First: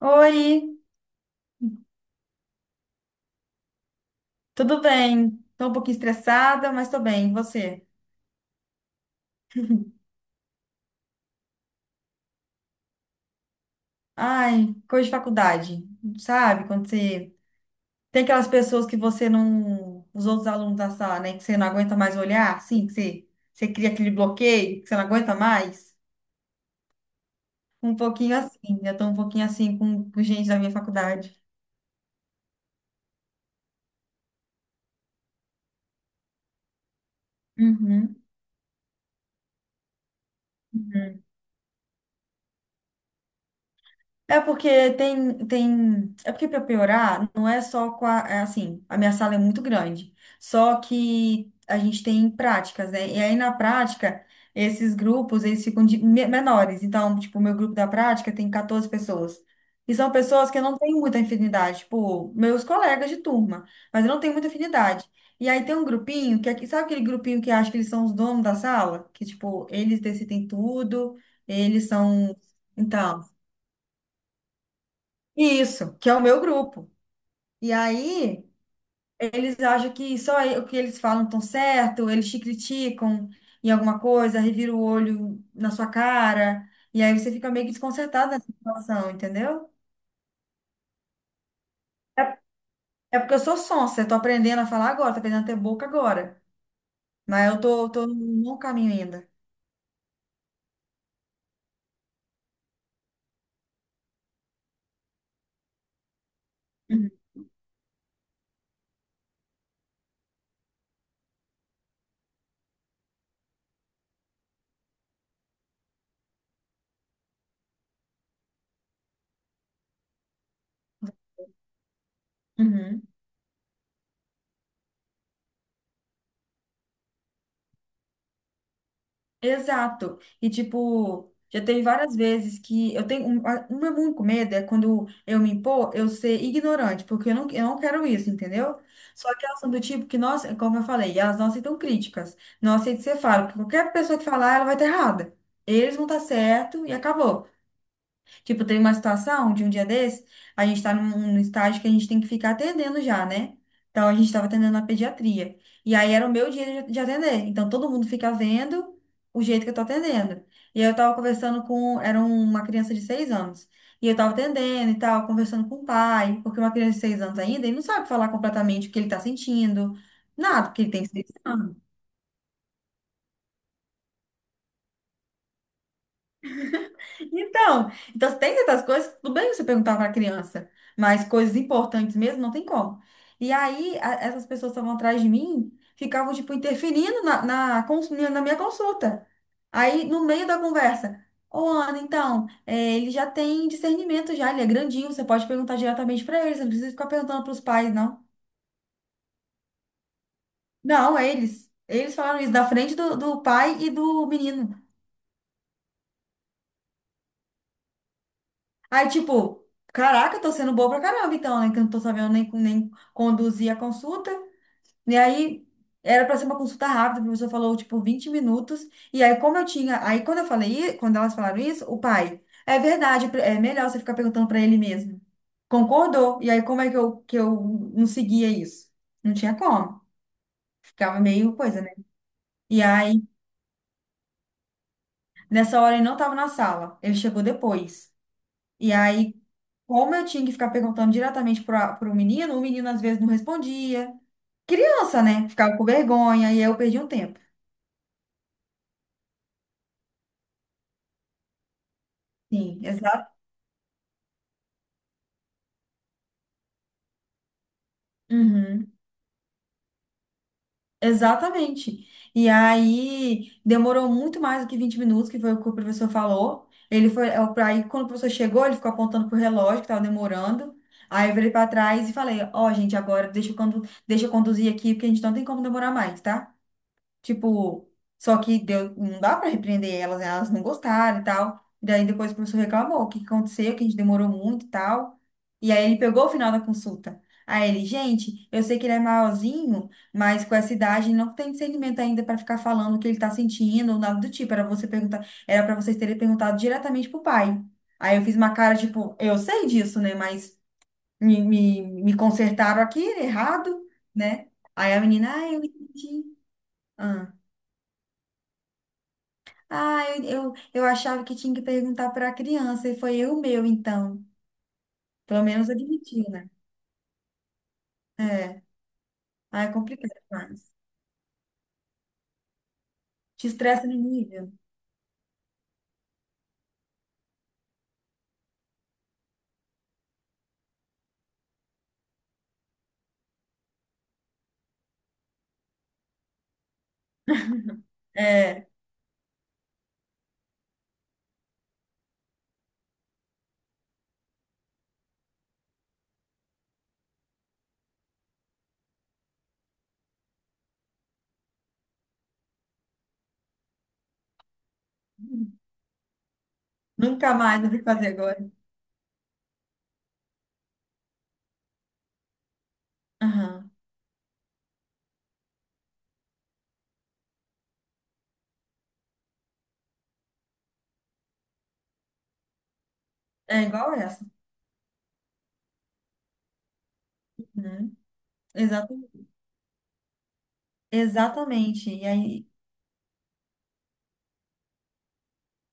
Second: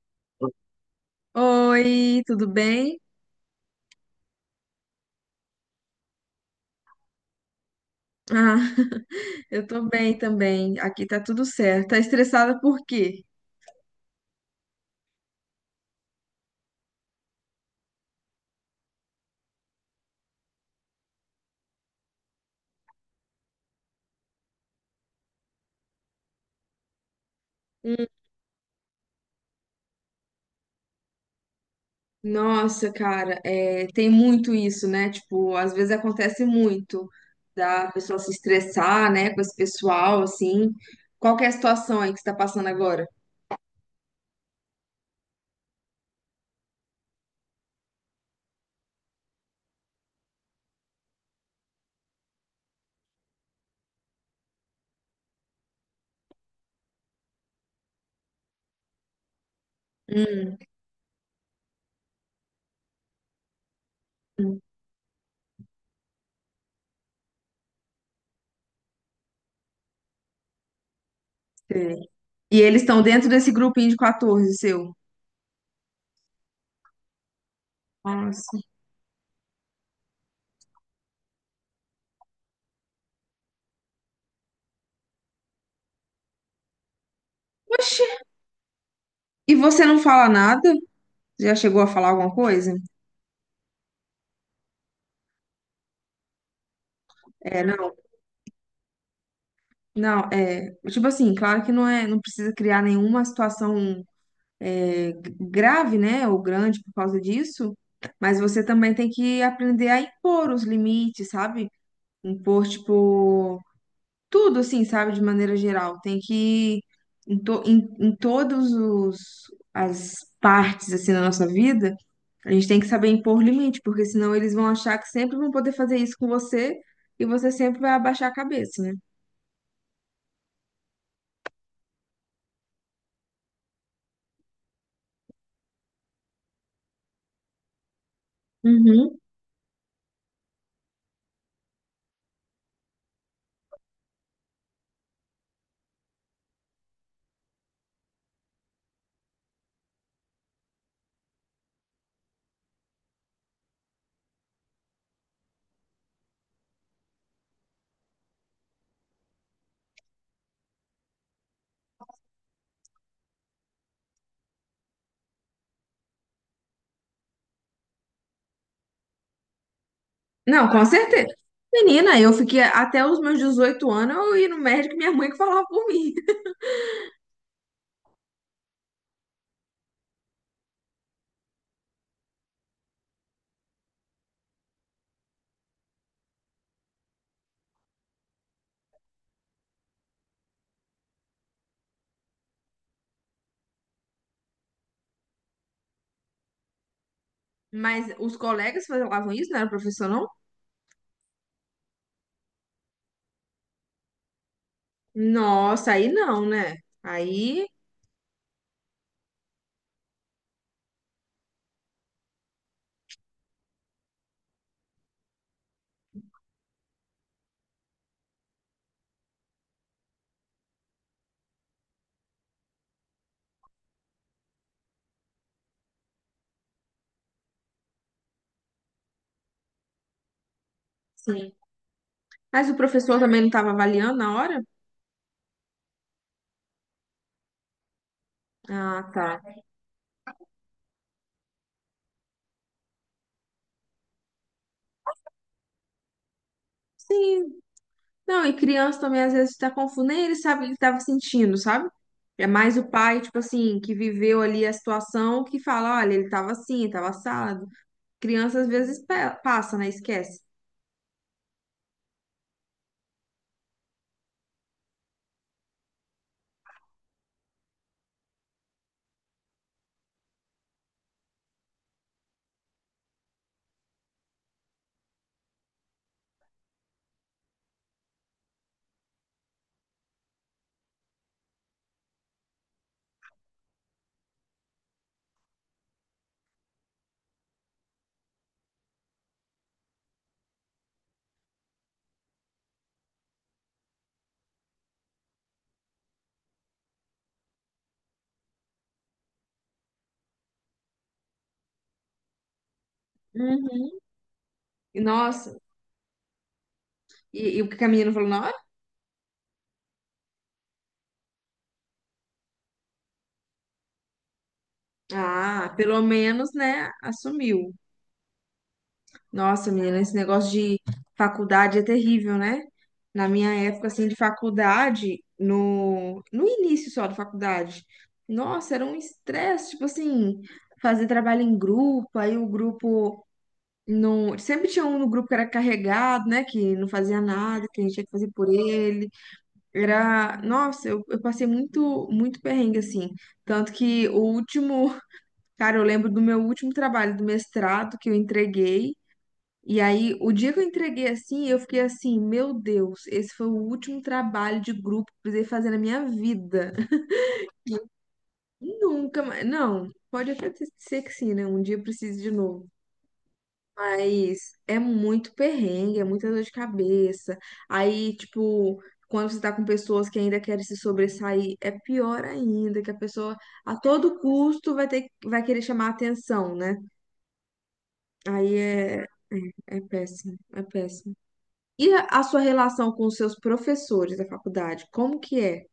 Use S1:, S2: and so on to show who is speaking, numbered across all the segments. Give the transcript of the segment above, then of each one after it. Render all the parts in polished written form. S1: Oi,
S2: Oi, tudo bem?
S1: tudo bem? Tô um pouquinho estressada, mas tô bem. E você?
S2: Ah, eu tô bem também. Aqui tá tudo certo. Tá estressada por quê?
S1: Ai, coisa de faculdade, sabe? Quando você tem aquelas pessoas que você não, os outros alunos da sala, né, que você não aguenta mais olhar, assim, que você cria aquele bloqueio, que você não aguenta mais. Um
S2: Hum,
S1: pouquinho assim, eu tô um pouquinho assim com gente da minha faculdade.
S2: Nossa, cara, é, tem muito isso, né? Tipo, às vezes acontece muito da
S1: Uhum.
S2: pessoa se estressar, né, com esse pessoal, assim. Qual que é a situação aí que você tá passando agora?
S1: É porque tem, tem. É porque para piorar, não é só com a. É assim, a minha sala é muito grande. Só que a gente tem práticas, né? E aí na prática, esses grupos, eles ficam menores. Então, tipo, o meu grupo da prática tem 14 pessoas. E são pessoas
S2: Hum,
S1: que eu não tenho muita afinidade. Tipo, meus colegas de turma. Mas eu não tenho muita
S2: hum,
S1: afinidade. E aí tem um grupinho que é. Sabe aquele grupinho que acha que eles são os donos da sala? Que, tipo, eles decidem tudo, eles
S2: sei.
S1: são.
S2: E eles estão
S1: Então.
S2: dentro desse grupinho de 14, seu?
S1: Isso, que é o meu grupo. E aí,
S2: Nossa.
S1: eles acham que só o que eles falam estão certo, eles te criticam em alguma coisa, revira o olho na sua cara, e aí você fica meio que
S2: Oxi,
S1: desconcertado nessa situação,
S2: e
S1: entendeu?
S2: você não fala nada? Já chegou a falar alguma
S1: É,
S2: coisa?
S1: é porque eu sou sonsa, eu tô aprendendo a falar agora, tô aprendendo a ter boca agora. Mas eu
S2: É,
S1: tô,
S2: não.
S1: tô no bom caminho ainda.
S2: Não, é, tipo assim, claro que não é, não precisa criar nenhuma situação é, grave, né, ou grande por
S1: Uhum.
S2: causa disso, mas você também tem que aprender a impor os limites, sabe? Impor, tipo, tudo assim, sabe, de maneira geral. Tem que, em todos os, as partes, assim, da nossa vida, a gente tem que
S1: Uhum.
S2: saber impor limite, porque senão eles vão achar que sempre vão poder fazer isso com você e você sempre vai abaixar a cabeça, né?
S1: Exato. E, tipo, já teve várias vezes que eu tenho um meu único medo é quando eu me impor, eu ser ignorante, porque eu não quero isso, entendeu? Só que elas são do tipo que, nós, como eu falei, elas não aceitam críticas, não aceitam ser você fala, porque qualquer pessoa que falar, ela vai estar errada. Eles vão estar certo e acabou. Tipo, tem uma situação de um dia desse, a gente tá num estágio que a gente tem que ficar atendendo já, né? Então a gente tava atendendo na pediatria. E aí era o meu dia de atender. Então todo mundo fica vendo o jeito que eu tô atendendo. E aí eu tava conversando com, era uma criança de 6 anos. E eu tava atendendo e tal, conversando com o pai, porque uma criança de seis anos ainda, ele não sabe falar completamente o que ele tá sentindo, nada,
S2: Não,
S1: porque
S2: com
S1: ele tem seis
S2: certeza.
S1: anos.
S2: Menina, eu fiquei até os meus 18 anos, eu ia no médico e minha mãe que falava por mim.
S1: Então tem certas coisas, tudo bem você perguntar para a criança, mas coisas importantes mesmo não tem como. E aí, essas pessoas que estavam atrás de mim, ficavam, tipo, interferindo na minha consulta. Aí, no meio da conversa, ô Ana, então, é, ele já tem discernimento já, ele é grandinho, você pode perguntar diretamente para ele, você não precisa ficar perguntando para os pais,
S2: Mas
S1: não.
S2: os colegas falavam isso, não era o professor, não?
S1: Não, eles. Eles falaram isso da frente do pai e do menino.
S2: Nossa, aí não, né? Aí,
S1: Aí, tipo, caraca, eu tô sendo boa pra caramba, então, né? Que eu não tô sabendo nem conduzir a consulta. E aí, era pra ser uma consulta rápida, o professor falou, tipo, 20 minutos. E aí, como eu tinha. Aí, quando eu falei, i- quando elas falaram isso, o pai, é verdade, é melhor você ficar perguntando pra ele mesmo. Concordou. E aí, como é que eu não seguia isso? Não tinha como. Ficava
S2: sim.
S1: meio coisa, né?
S2: Mas o
S1: E
S2: professor
S1: aí,
S2: também não estava avaliando na hora?
S1: nessa hora, ele não estava na sala, ele chegou depois. E
S2: Ah,
S1: aí,
S2: tá.
S1: como eu tinha que ficar perguntando diretamente para o menino às vezes não respondia. Criança, né? Ficava com vergonha e aí eu perdi um tempo.
S2: Sim. Não, e criança também às vezes está confuso, nem ele sabe o que ele estava sentindo, sabe? É mais
S1: Sim,
S2: o
S1: exa
S2: pai, tipo assim, que viveu ali a situação, que fala, olha, ele estava assim, estava assado. Criança às
S1: Uhum,
S2: vezes passa, né? Esquece.
S1: exatamente. E aí demorou muito mais do que 20 minutos, que foi o que o professor falou. Ele foi, é, o- aí quando o professor chegou, ele ficou apontando pro relógio que estava demorando. Aí eu virei para trás e falei: Ó, gente, agora deixa eu conduzir aqui, porque a gente não tem como demorar mais, tá? Tipo, só que deu, não dá pra repreender elas, né? Elas não gostaram e tal. Daí depois o professor reclamou, o que que aconteceu, que a gente demorou muito e tal. E aí ele pegou o final da consulta. Aí ele, gente, eu sei que ele é maiorzinho, mas com essa idade ele não tem discernimento ainda pra ficar falando o que ele tá sentindo ou nada do tipo. Era você perguntar, era para vocês terem perguntado diretamente pro pai. Aí eu fiz uma cara tipo, eu sei disso, né? Mas me consertaram aqui errado,
S2: Uhum.
S1: né? Aí
S2: E,
S1: a menina, ah,
S2: Nossa,
S1: eu entendi.
S2: e o que a menina falou na hora?
S1: Ah, eu achava que tinha que perguntar para a criança, e foi eu meu, então. Pelo menos
S2: Ah, pelo
S1: admitiu, né?
S2: menos, né, assumiu.
S1: É. Ah,
S2: Nossa,
S1: é
S2: menina,
S1: complicado
S2: esse negócio
S1: demais.
S2: de faculdade é terrível, né? Na
S1: Te
S2: minha
S1: estressa
S2: época,
S1: no
S2: assim, de
S1: nível.
S2: faculdade, no início só da faculdade, nossa, era um estresse, tipo assim, fazer trabalho em grupo, aí o grupo não... Sempre tinha um no grupo que era carregado, né, que não fazia nada, que a gente tinha que fazer por
S1: É.
S2: ele. Era... Nossa, eu passei muito, muito perrengue, assim. Tanto que o último Cara, eu lembro do meu último trabalho do mestrado que eu entreguei. E aí, o dia que eu entreguei assim, eu fiquei assim, meu Deus, esse foi o último trabalho de grupo que eu precisei fazer na minha vida.
S1: Nunca mais eu vou fazer agora.
S2: Nunca mais. Não, pode até ser que sim, né? Um dia eu precise de novo.
S1: Aham.
S2: Mas é muito perrengue, é muita dor de cabeça. Aí, tipo, quando você tá com pessoas que ainda querem se sobressair, é pior ainda, que a pessoa
S1: É
S2: a
S1: igual
S2: todo
S1: essa.
S2: custo vai ter, vai querer chamar a atenção, né?
S1: Uhum.
S2: Aí
S1: Exata-
S2: é é péssimo, é péssimo. E
S1: Exatamente. E
S2: a sua
S1: aí.
S2: relação com os seus professores da faculdade, como que é?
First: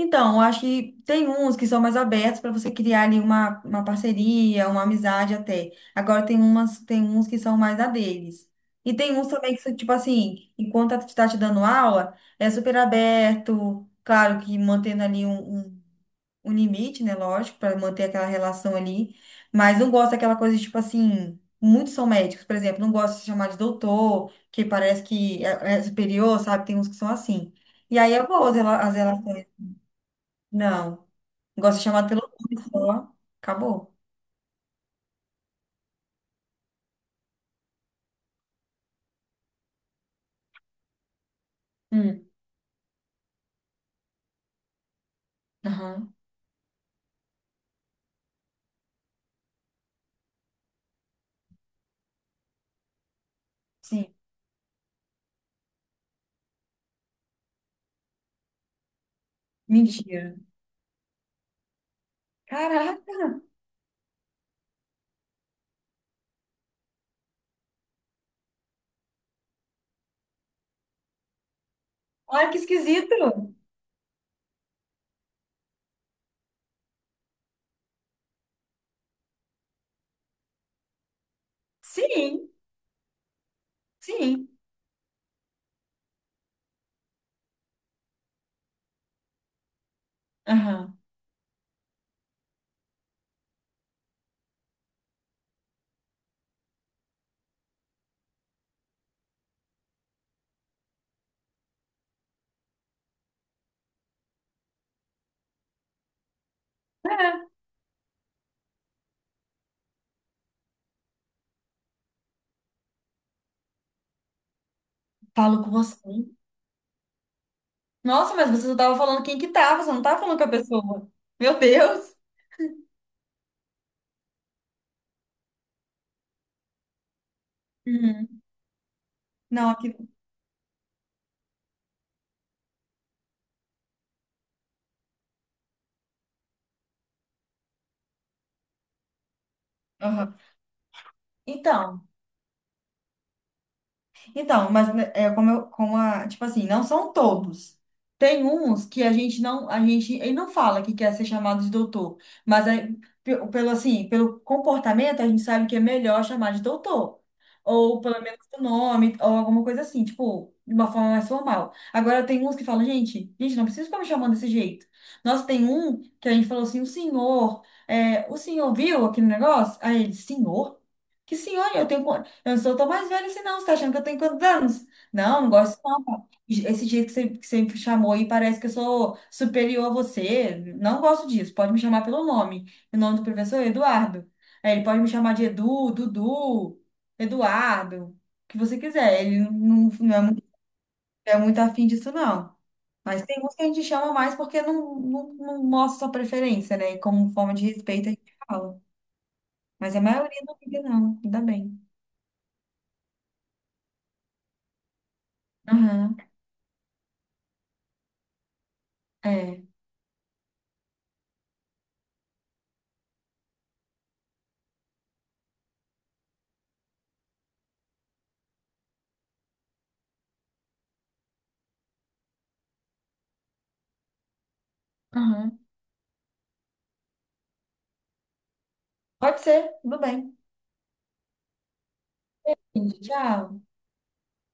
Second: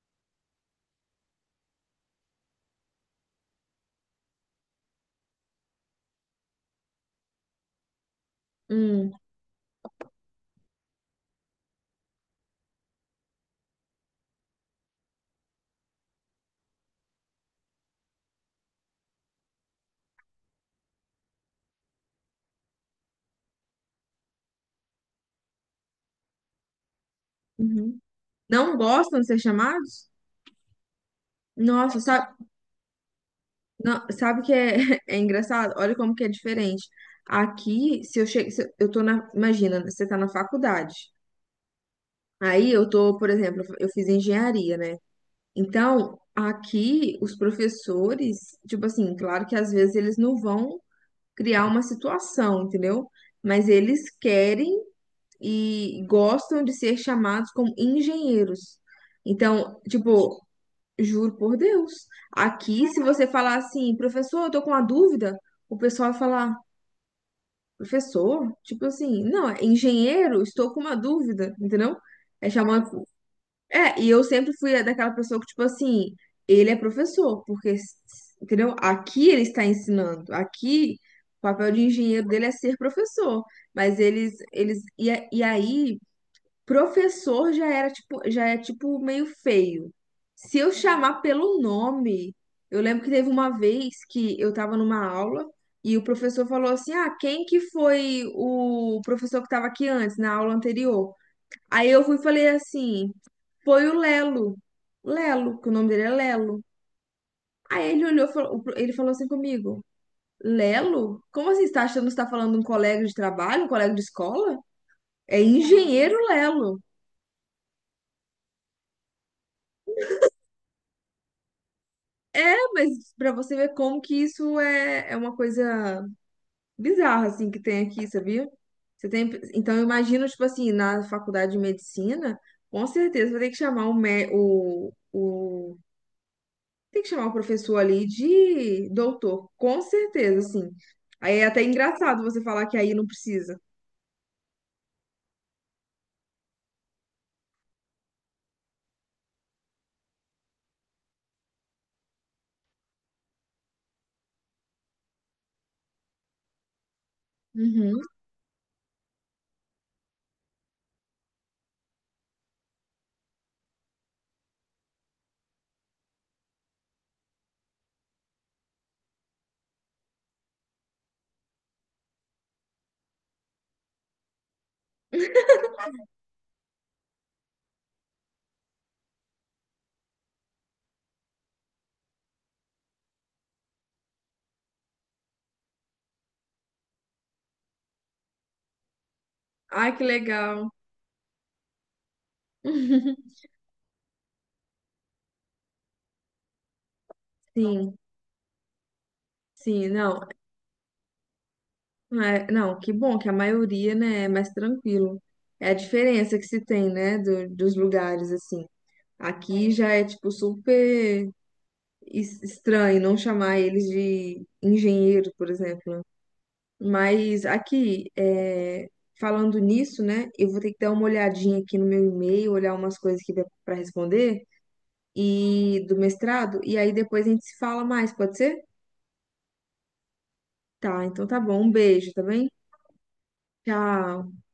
S1: Então, eu acho que tem uns que são mais abertos para você criar ali uma parceria, uma amizade até. Agora tem uns que são mais a deles. E
S2: Hum,
S1: tem uns também que, tipo assim, enquanto está te dando aula, é super aberto, claro que mantendo ali um limite, né? Lógico, para manter aquela relação ali. Mas não gosta daquela coisa, de, tipo assim, muitos são médicos, por exemplo, não gosta de se chamar de doutor, que parece que é superior, sabe? Tem uns que são assim. E
S2: uhum.
S1: aí eu vou,
S2: Não
S1: as
S2: gostam de ser
S1: relações.
S2: chamados?
S1: Não. Gosto de
S2: Nossa,
S1: chamar pelo
S2: sabe,
S1: nome só. Acabou.
S2: sabe que é, é engraçado? Olha como que é diferente. Aqui, se eu chego, se eu tô na, imagina, você tá na faculdade.
S1: Hum.
S2: Aí eu tô, por exemplo, eu fiz engenharia, né?
S1: Aham.
S2: Então, aqui os professores, tipo assim, claro que às vezes eles não vão criar uma situação, entendeu? Mas eles
S1: Sim.
S2: querem e gostam de ser chamados como engenheiros. Então,
S1: Mentira.
S2: tipo, juro por Deus, aqui
S1: Caraca!
S2: se você falar assim, professor, eu tô com uma dúvida, o pessoal vai falar, professor, tipo assim, não, é engenheiro, estou com uma dúvida, entendeu?
S1: Olha
S2: É
S1: que
S2: chamando.
S1: esquisito!
S2: É, e eu sempre fui daquela pessoa que, tipo assim, ele é professor, porque, entendeu? Aqui ele está ensinando, aqui o papel de engenheiro dele é
S1: Sim,
S2: ser professor. Mas
S1: sim.
S2: e, e aí professor já era tipo, já é tipo meio feio. Se eu
S1: Aham.
S2: chamar pelo nome, eu lembro que teve uma vez que eu tava numa aula e o professor falou assim: "Ah, quem que foi o professor que tava aqui antes, na aula anterior?". Aí eu fui e falei assim: "Foi o Lelo". Lelo, que o nome dele é Lelo.
S1: É.
S2: Aí ele olhou, e ele falou assim comigo: "Lelo? Como assim? Você tá achando que você tá falando de um colega de trabalho, um colega de escola? É
S1: Falo com
S2: engenheiro
S1: você.
S2: Lelo".
S1: Nossa, mas você só tava falando quem que tava, você não tava falando com a pessoa. Meu Deus!
S2: É, mas pra você ver como que isso é, é uma coisa bizarra, assim, que tem aqui,
S1: Uhum.
S2: sabia? Você tem,
S1: Não,
S2: então, eu
S1: aqui.
S2: imagino, tipo assim, na faculdade de medicina, com certeza vai ter que chamar o, tem que chamar o professor ali de doutor, com certeza,
S1: Aham.
S2: assim. Aí é até
S1: Então.
S2: engraçado você falar que aí não precisa.
S1: Então, mas né, é como, eu, como a, tipo assim, não são todos. Tem uns que a gente não, a gente, ele não fala que quer ser chamado de doutor, mas é, pelo assim, pelo comportamento a gente sabe que é melhor chamar de doutor, ou
S2: Uhum.
S1: pelo menos o nome, ou alguma coisa assim, tipo, de uma forma mais formal. Agora tem uns que falam, gente, gente, não precisa ficar me chamando desse jeito. Nossa, tem um que a gente falou assim, o senhor, é, o senhor viu aquele negócio? Aí ele, senhor? Que senhor? Eu tenho. Eu não sou tão mais velha assim, não. Você tá achando que eu tenho quantos anos? Não, não gosto não, pá. Esse jeito que você me chamou aí parece que eu sou superior a você. Não gosto disso. Pode me chamar pelo nome. O nome do professor é Eduardo. Aí ele pode me chamar de Edu, Dudu, Eduardo, o que você quiser. Ele
S2: Ai,
S1: não,
S2: que
S1: não é muito,
S2: legal.
S1: é muito afim disso, não. Mas tem uns que a gente chama mais porque não mostra sua preferência, né? E como forma de
S2: Sim,
S1: respeito a gente fala.
S2: sim,
S1: Mas a
S2: não.
S1: maioria não liga, não. Ainda bem.
S2: É, não, que bom que a maioria, né, é mais tranquilo. É a
S1: Aham,
S2: diferença que se tem, né, dos lugares, assim.
S1: é.
S2: Aqui já é, tipo, super estranho não chamar eles de engenheiro, por exemplo. Né? Mas aqui, é, falando nisso, né, eu vou ter que dar uma olhadinha aqui no meu e-mail, olhar umas coisas que dá para responder
S1: Aham.
S2: e do mestrado, e aí depois a gente se fala mais, pode ser?
S1: Pode ser, tudo bem.
S2: Tá, então tá bom. Um beijo, tá bem?
S1: Tchau.
S2: Tchau.